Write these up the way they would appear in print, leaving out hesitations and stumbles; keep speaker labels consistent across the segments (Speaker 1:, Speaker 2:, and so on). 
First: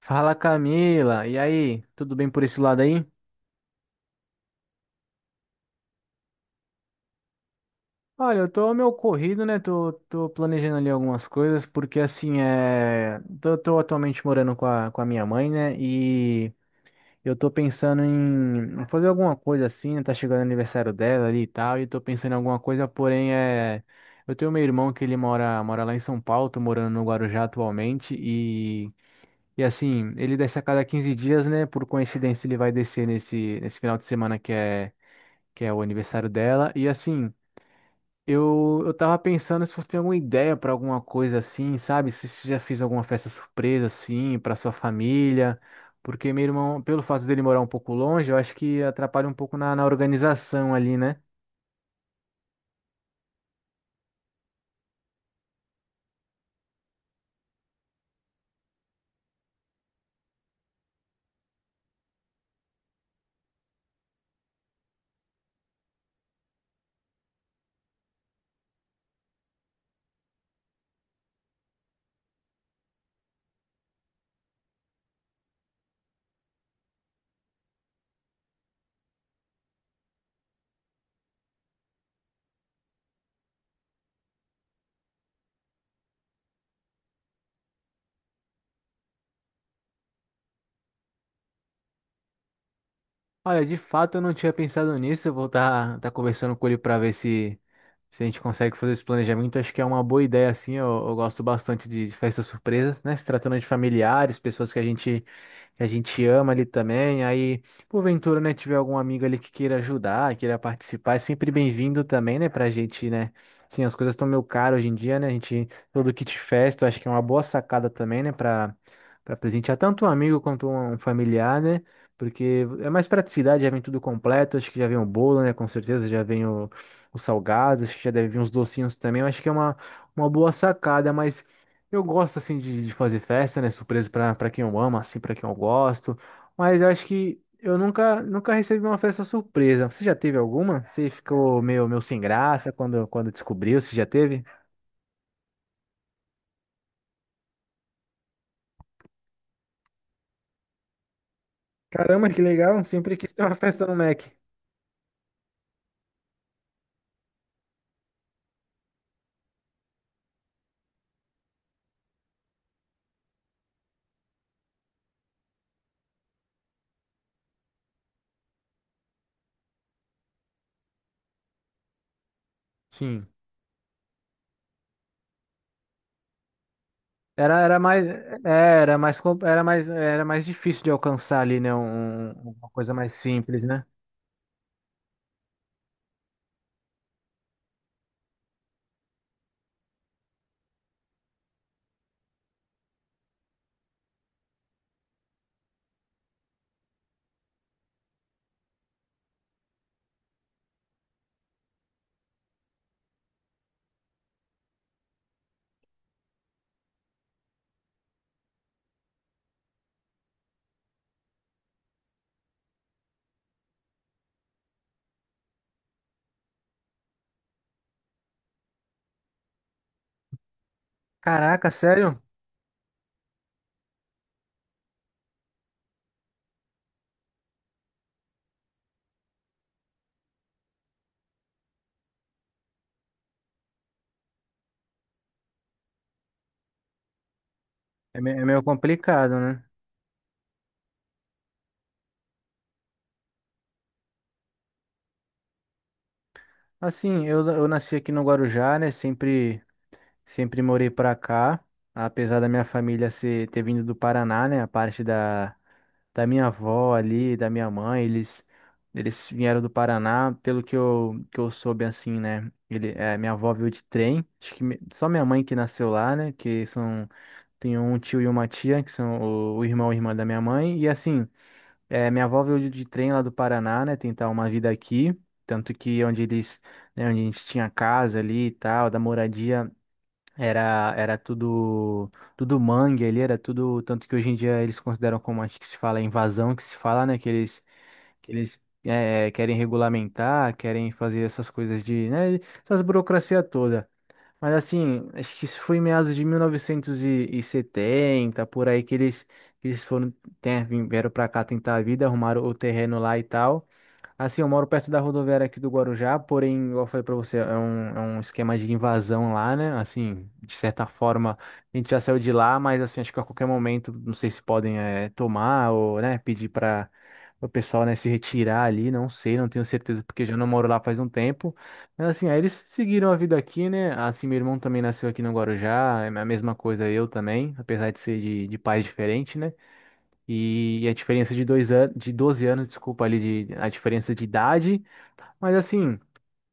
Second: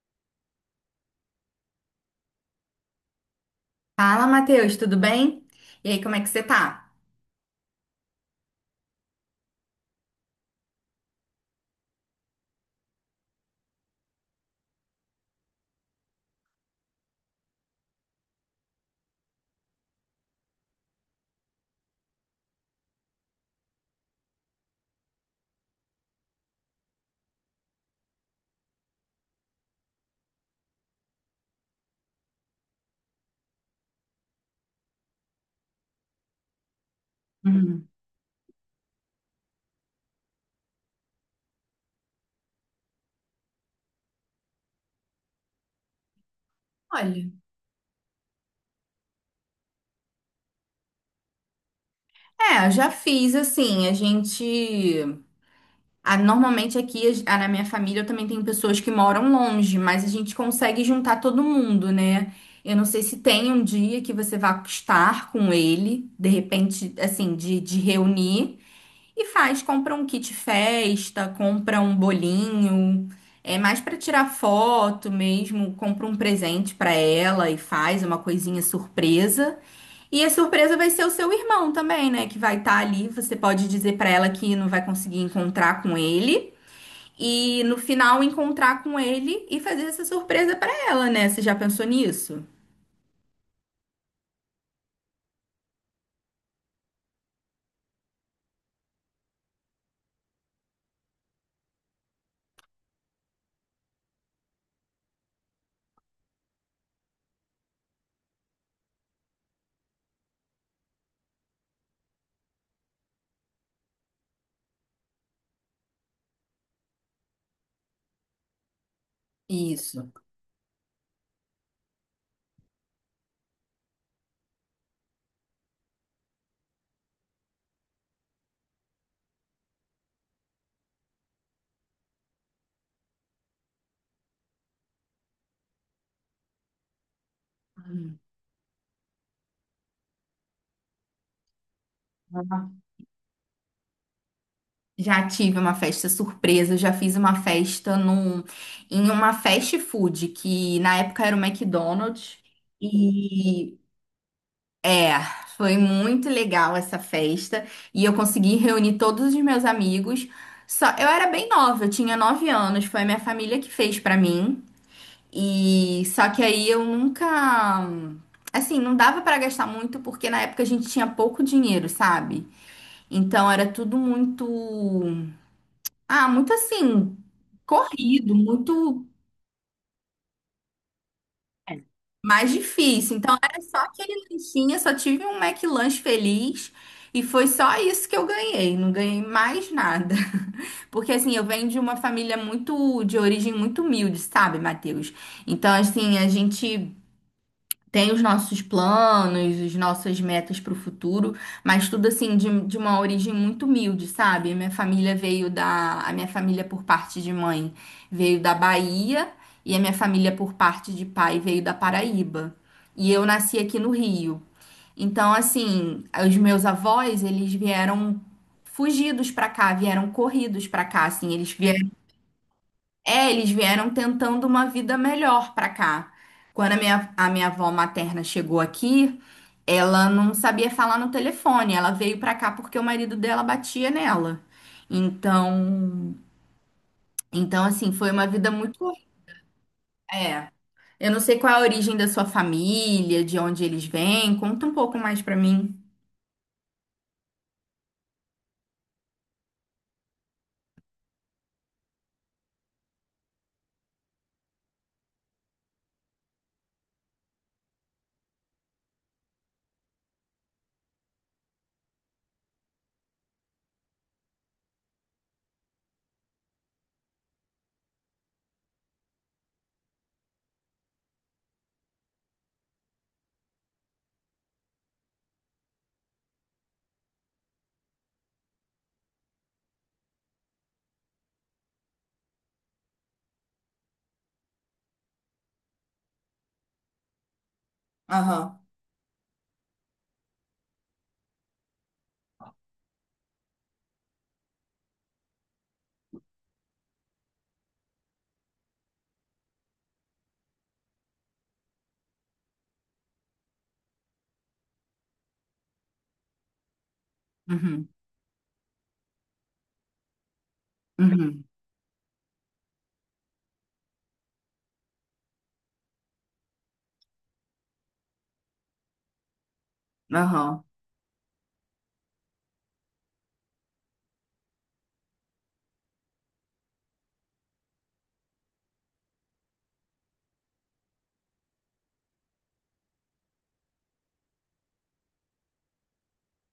Speaker 1: Fala Camila, e aí? Tudo bem por esse lado aí?
Speaker 2: Fala, Matheus, tudo bem? E aí, como é que você tá?
Speaker 1: Olha, eu tô meio corrido, né? Tô planejando ali algumas coisas, porque assim, tô atualmente morando com a minha mãe, né? E eu tô pensando em fazer alguma coisa assim, né? Tá chegando o aniversário dela ali e tal, e tô pensando em alguma coisa, porém. Eu tenho meu irmão que ele mora lá em São Paulo. Tô morando no Guarujá atualmente. E assim, ele desce a cada 15 dias, né? Por coincidência, ele vai descer nesse final de semana que é o aniversário dela. E assim,
Speaker 2: Uhum.
Speaker 1: eu tava pensando se você tem alguma ideia pra alguma coisa assim, sabe? Se você já fez alguma festa surpresa assim pra sua família. Porque meu irmão, pelo fato
Speaker 2: Olha,
Speaker 1: dele morar um pouco longe, eu acho que atrapalha um pouco na organização ali, né?
Speaker 2: é, eu já fiz assim, a gente. Ah, normalmente aqui na minha família eu também tenho pessoas que moram longe, mas a gente consegue juntar todo mundo, né? Eu não sei se tem. E faz, compra um kit festa, compra um bolinho, é mais pra tirar foto mesmo, compra um presente pra ela e faz uma coisinha surpresa. E a surpresa vai ser o seu irmão também, né, que vai estar ali. Você pode dizer pra ela que não vai conseguir encontrar com ele e no final encontrar com ele e fazer essa surpresa pra ela, né? Você já pensou nisso?
Speaker 1: Olha, de fato eu não tinha pensado nisso. Eu vou estar tá conversando com ele pra ver se. Se a gente consegue fazer esse planejamento, acho que é uma boa ideia, assim. Eu gosto bastante de festas surpresas, né? Se tratando de familiares, pessoas que a gente ama ali também. Aí, porventura, né, tiver algum amigo ali que queira ajudar, queira participar, é sempre bem-vindo também, né, pra gente, né? Sim, as coisas estão meio caras hoje em dia, né? A gente, todo kit festa, eu acho que é uma boa sacada também, né, pra presentear tanto um
Speaker 2: Isso.
Speaker 1: amigo quanto um familiar, né? Porque é mais praticidade, já vem tudo completo, acho que já vem o bolo, né? Com certeza, já vem os salgados, acho que já deve vir uns docinhos também. Eu acho que é uma boa sacada, mas eu gosto assim de fazer festa, né? Surpresa para quem eu amo, assim, para quem eu gosto. Mas eu acho que eu
Speaker 2: Hum.
Speaker 1: nunca recebi uma festa surpresa. Você já teve alguma? Você ficou meio sem graça quando descobriu? Você já teve?
Speaker 2: Já tive uma festa surpresa, já fiz uma festa num, em uma fast food, que na época era o
Speaker 1: Caramba,
Speaker 2: McDonald's.
Speaker 1: que legal. Sempre quis ter uma
Speaker 2: E
Speaker 1: festa no Mac.
Speaker 2: é, foi muito legal essa festa. E eu consegui reunir todos os meus amigos. Só, eu era bem nova, eu tinha 9 anos, foi a minha família que fez pra mim. E só que aí eu nunca. Assim, não dava pra gastar muito porque na época a gente tinha pouco dinheiro, sabe?
Speaker 1: Sim.
Speaker 2: Então era tudo muito. Ah, muito assim,
Speaker 1: Era, era mais,
Speaker 2: corrido,
Speaker 1: é,
Speaker 2: muito
Speaker 1: era mais difícil de alcançar ali, né? um- um,
Speaker 2: mais
Speaker 1: uma coisa mais
Speaker 2: difícil. Então era
Speaker 1: simples,
Speaker 2: só
Speaker 1: né?
Speaker 2: aquele lanchinho, só tive um McLanche feliz e foi só isso que eu ganhei, não ganhei mais nada. Porque assim, eu venho de uma família muito de origem muito humilde, sabe, Matheus? Então assim, a gente tem os nossos planos, as nossas metas para o futuro, mas tudo assim de uma origem muito humilde, sabe? Minha família veio da, a minha família por parte de mãe veio da Bahia e a minha família por parte de pai veio da Paraíba. E eu nasci aqui no Rio. Então, assim, os meus avós, eles vieram fugidos para cá, vieram corridos para cá, assim, eles
Speaker 1: Caraca, sério?
Speaker 2: é, eles vieram tentando uma vida melhor pra cá. Quando a minha avó materna chegou aqui, ela não sabia falar no telefone. Ela veio pra cá porque o marido dela batia nela. Então, então assim, foi
Speaker 1: É
Speaker 2: uma
Speaker 1: me- é
Speaker 2: vida
Speaker 1: meio
Speaker 2: muito.
Speaker 1: complicado, né?
Speaker 2: É. Eu não sei qual é a origem da sua família, de onde eles vêm. Conta um pouco mais pra mim.
Speaker 1: Assim, eu nasci aqui no Guarujá, né? Sempre morei pra cá, apesar da minha família ter vindo do Paraná, né? A parte da minha avó ali, da minha mãe, eles vieram do Paraná, pelo que eu soube, assim, né? Minha avó veio de trem, acho que só minha mãe que nasceu lá, né? Tem um tio e uma tia, que são o irmão e irmã da minha mãe, e assim. É, minha avó veio de trem lá do Paraná, né, tentar uma vida aqui, tanto que onde eles, né, onde a gente tinha casa ali e tal, da moradia, era tudo mangue ali, era tudo, tanto que hoje em dia eles consideram como acho que se fala invasão, que se fala, né, que eles que
Speaker 2: Aham.
Speaker 1: eles eh, querem regulamentar, querem fazer essas coisas de, né, essas burocracia toda. Mas assim, acho que isso foi em meados de 1970, por aí que eles vieram pra cá tentar a vida, arrumaram o terreno lá e tal. Assim, eu moro perto da rodoviária aqui do Guarujá, porém, igual eu falei pra você, é um,
Speaker 2: Uhum,
Speaker 1: é um esquema de invasão lá, né? Assim, de certa forma,
Speaker 2: uhum,
Speaker 1: a gente já saiu de lá, mas assim, acho que a qualquer momento, não sei se podem tomar ou, né, pedir para o pessoal, né, se retirar ali, não sei, não tenho certeza, porque já não
Speaker 2: aham,
Speaker 1: moro lá faz um tempo. Mas assim, aí eles seguiram a vida aqui, né? Assim, meu irmão também nasceu aqui no Guarujá, é a mesma coisa eu também, apesar de ser de pais diferentes, né? E a diferença de dois anos, de 12 anos, desculpa, ali, a diferença de idade. Mas assim,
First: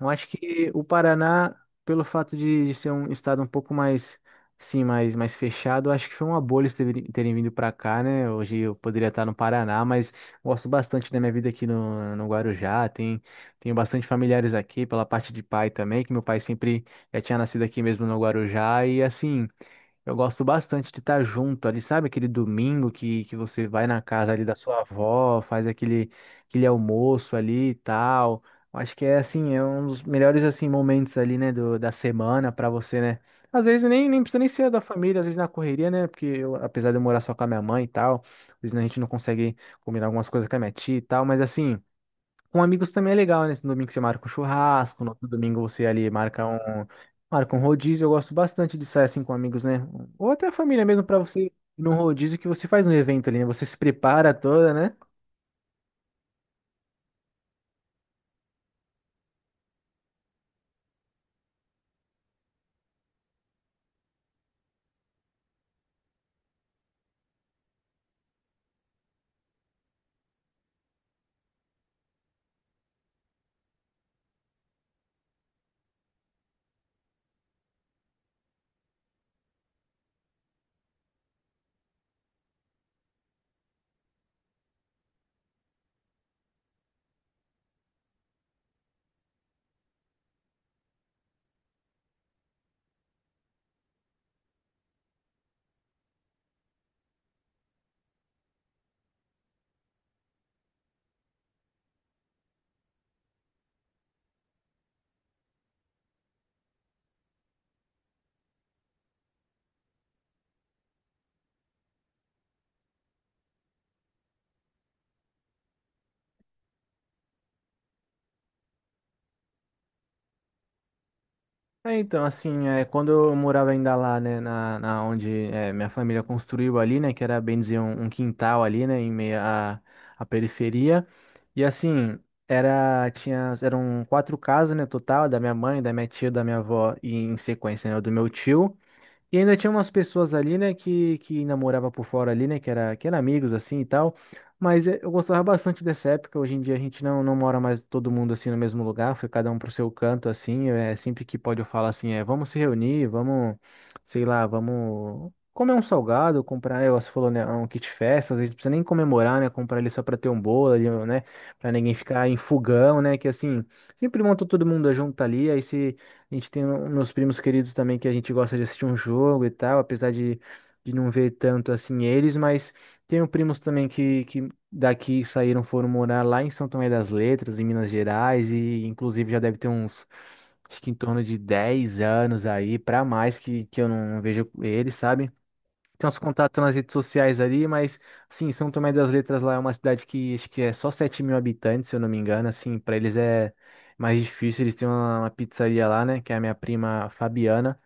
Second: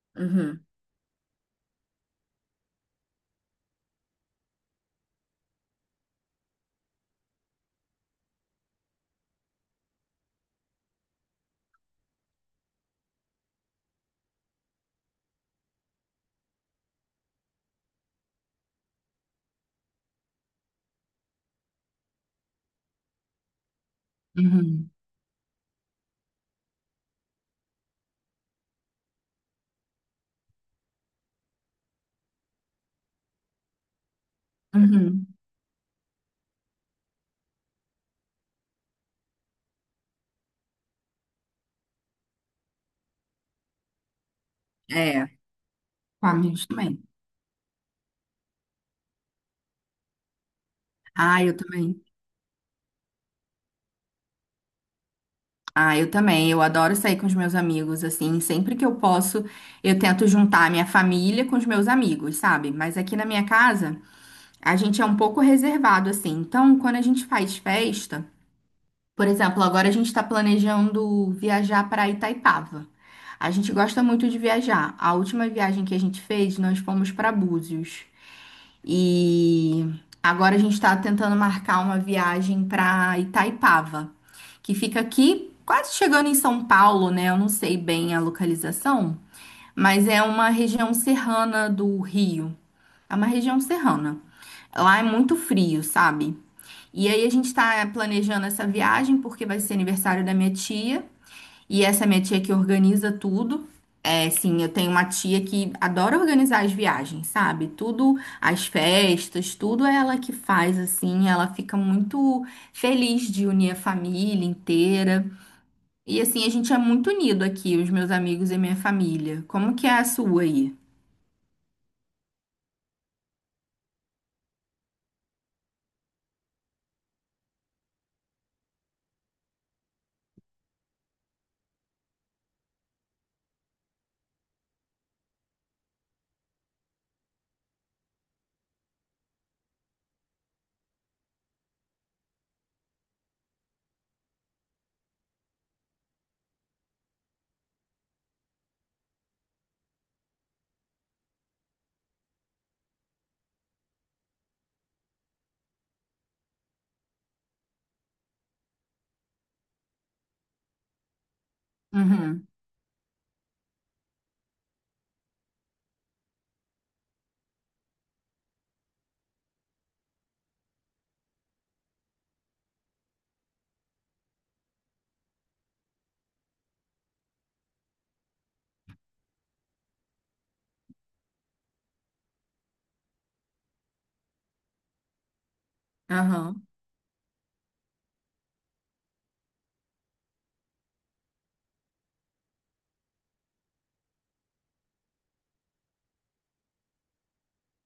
Speaker 1: eu acho
Speaker 2: uhum,
Speaker 1: que o Paraná, pelo fato de ser um estado um pouco mais, sim, mais fechado, eu acho que foi uma bolha eles terem vindo para cá, né? Hoje eu poderia estar no Paraná, mas gosto bastante da minha vida aqui no Guarujá. Tenho bastante familiares aqui, pela parte de pai também, que meu pai sempre já tinha nascido aqui mesmo no Guarujá. E assim. Eu gosto bastante de estar junto ali, sabe? Aquele domingo que você vai na casa ali da sua
Speaker 2: uhum,
Speaker 1: avó, faz aquele almoço ali e tal. Eu acho que é assim, é um dos melhores assim momentos ali, né, da semana para você, né? Às vezes nem precisa nem ser da família, às
Speaker 2: uhum.
Speaker 1: vezes na correria, né? Porque eu, apesar de eu morar só com a minha mãe e tal, às vezes a gente não consegue combinar algumas coisas com a minha tia e tal, mas assim. Com amigos também é legal, né? Esse domingo você marca um churrasco, no
Speaker 2: É,
Speaker 1: outro domingo você ali marca
Speaker 2: família
Speaker 1: um,
Speaker 2: também.
Speaker 1: marca um rodízio. Eu gosto bastante de sair assim com amigos, né? Ou até a família mesmo pra
Speaker 2: Ah,
Speaker 1: você ir
Speaker 2: eu
Speaker 1: num
Speaker 2: também.
Speaker 1: rodízio que você faz um evento ali, né? Você se prepara toda, né?
Speaker 2: Ah, eu também. Eu adoro sair com os meus amigos, assim. Sempre que eu posso, eu tento juntar a minha família com os meus amigos, sabe? Mas aqui na minha casa, a gente é um pouco reservado, assim. Então, quando a gente faz festa, por exemplo, agora a gente está planejando viajar para Itaipava. A gente gosta muito de viajar. A última viagem que a gente fez, nós fomos para Búzios. E agora a gente está tentando marcar uma viagem para Itaipava, que fica aqui quase chegando em São Paulo, né? Eu não sei bem a localização, mas é uma região serrana do Rio. É uma região serrana. Lá é muito frio, sabe? E aí a gente está planejando essa viagem porque vai ser aniversário da minha tia. E essa minha tia que organiza tudo. É, sim, eu tenho uma tia que adora organizar as viagens, sabe? Tudo, as festas, tudo é ela que faz, assim. Ela fica muito feliz de unir a família inteira. E, assim, a gente é muito unido aqui, os meus amigos e minha família. Como que é a sua aí?
Speaker 1: É, então, assim, é, quando eu morava ainda lá, né, minha família construiu ali, né, que era bem dizer um quintal ali, né, em meio à periferia. E assim, eram quatro casas, né, total, da minha mãe, da minha tia, da minha avó e em sequência, né, do meu tio. E ainda tinha umas pessoas ali, né, que namorava por fora ali, né, que era amigos assim e tal. Mas eu gostava bastante dessa época. Hoje em dia a gente não mora mais todo mundo assim no mesmo lugar, foi cada um pro seu canto assim. É sempre que pode eu falo assim, é, vamos se reunir, vamos, sei lá, vamos comer um salgado, comprar, você falou, né, um kit festa, às vezes não precisa nem comemorar, né, comprar ele só pra ter um bolo ali, né, pra ninguém ficar em
Speaker 2: Uhum,
Speaker 1: fogão, né, que assim, sempre monta todo mundo junto ali, aí se a gente tem meus primos queridos também que a gente gosta de assistir um jogo e tal, apesar de não ver tanto assim eles, mas tenho primos também que daqui saíram, foram morar lá em São Tomé das Letras, em Minas Gerais, e inclusive já deve ter uns, acho que em torno de 10 anos aí, pra mais que eu não vejo eles, sabe? Tem uns contatos
Speaker 2: aham,
Speaker 1: nas redes sociais ali, mas, assim, São Tomé das Letras lá é uma cidade que acho que é só 7 mil habitantes, se eu não me engano, assim, para eles é mais difícil, eles têm uma pizzaria lá, né, que é a minha prima Fabiana,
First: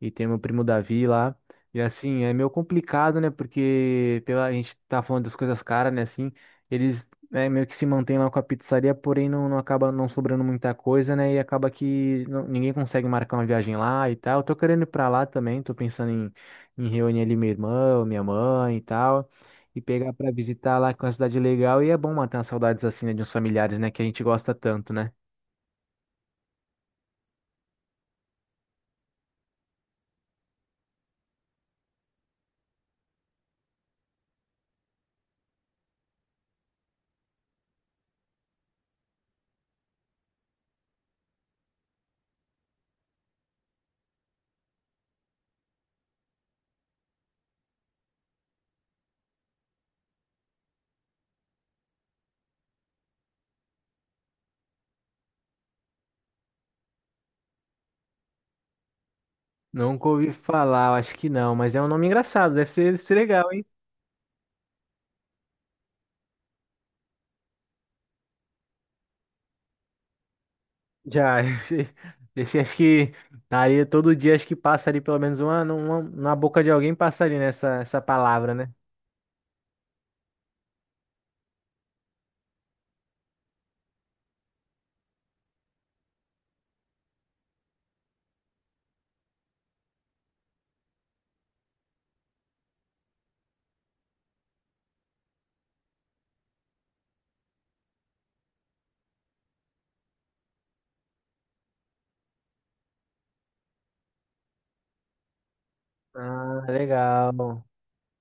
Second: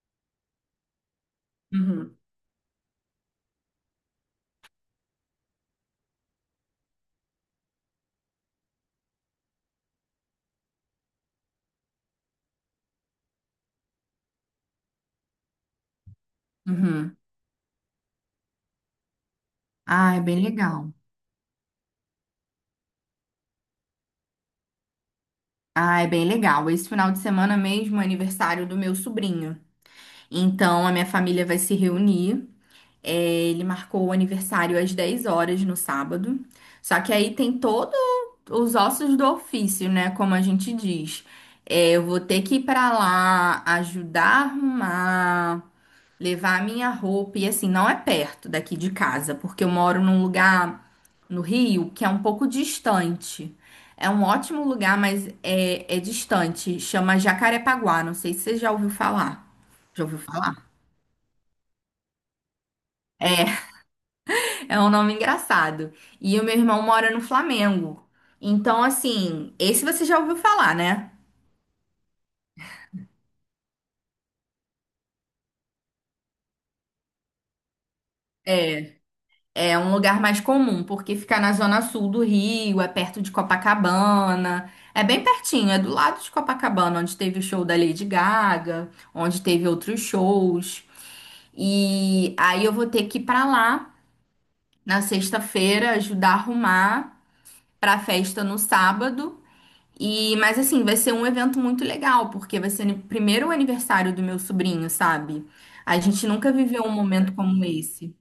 Speaker 1: e tem meu primo Davi lá. E
Speaker 2: uhum,
Speaker 1: assim, é meio complicado, né? Porque a gente tá falando das coisas caras, né? Assim, eles né, meio que se mantêm lá com a pizzaria, porém não acaba não sobrando muita coisa, né? E acaba que ninguém consegue marcar uma viagem lá e tal. Eu tô querendo ir pra lá também, tô pensando em
Speaker 2: uhum.
Speaker 1: reunir ali meu irmão, minha mãe e tal. E pegar
Speaker 2: Ah, é
Speaker 1: pra
Speaker 2: bem
Speaker 1: visitar lá,
Speaker 2: legal.
Speaker 1: que é uma cidade legal. E é bom matar as saudades assim, né, de uns familiares, né? Que a gente gosta tanto, né?
Speaker 2: Ah, é bem legal. Esse final de semana mesmo é aniversário do meu sobrinho. Então, a minha família vai se reunir. É, ele marcou o aniversário às 10 horas no sábado. Só que aí tem todos os ossos do ofício, né? Como a gente diz. É, eu vou ter que ir pra lá, ajudar a arrumar, levar a minha roupa. E assim, não é perto daqui de casa, porque eu moro num lugar no Rio que é um pouco distante. É um ótimo lugar, mas é distante. Chama Jacarepaguá. Não sei se você já ouviu falar. Já
Speaker 1: Nunca
Speaker 2: ouviu
Speaker 1: ouvi
Speaker 2: falar?
Speaker 1: falar, eu acho que não, mas é um nome engraçado, deve ser
Speaker 2: É,
Speaker 1: legal, hein?
Speaker 2: é um nome engraçado. E o meu irmão mora no Flamengo. Então, assim, esse você já ouviu falar, né?
Speaker 1: Já, esse acho que tá ali todo dia, acho que passa ali pelo menos uma na boca de alguém passa ali nessa essa palavra, né?
Speaker 2: É. É um lugar mais comum, porque fica na zona sul do Rio, é perto de Copacabana. É bem pertinho, é do lado de Copacabana, onde teve o show da Lady Gaga, onde teve outros shows. E aí eu vou ter que ir pra lá na sexta-feira, ajudar a arrumar pra festa no sábado. E, mas assim, vai ser um evento muito legal, porque vai ser o primeiro aniversário do meu sobrinho, sabe? A gente nunca
Speaker 1: Ah,
Speaker 2: viveu um momento
Speaker 1: legal.
Speaker 2: como esse.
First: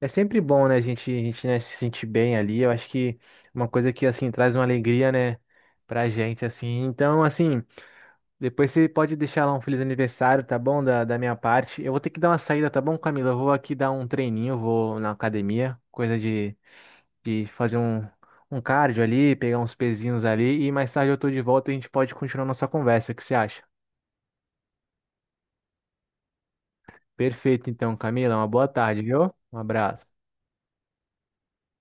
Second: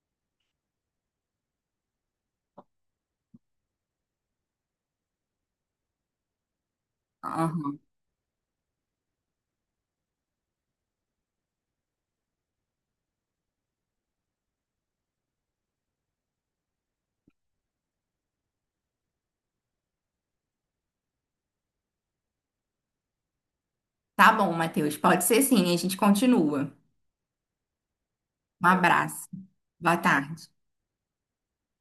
Speaker 1: É sempre bom, né, a gente, né, se sentir bem ali. Eu acho que uma coisa que, assim, traz uma alegria, né, pra gente, assim. Então, assim,
Speaker 2: Aham.
Speaker 1: depois você pode deixar lá um feliz aniversário, tá bom? Da minha parte. Eu vou ter que dar uma saída, tá bom, Camila? Eu vou aqui dar um treininho, eu vou na academia, coisa de fazer um cardio ali, pegar uns pezinhos ali e mais tarde eu tô de volta e a gente pode continuar nossa conversa. O que você acha?
Speaker 2: Tá bom, Matheus, pode ser sim, a gente continua.
Speaker 1: Perfeito, então, Camila. Uma boa
Speaker 2: Um
Speaker 1: tarde,
Speaker 2: abraço.
Speaker 1: viu? Um
Speaker 2: Boa
Speaker 1: abraço.
Speaker 2: tarde.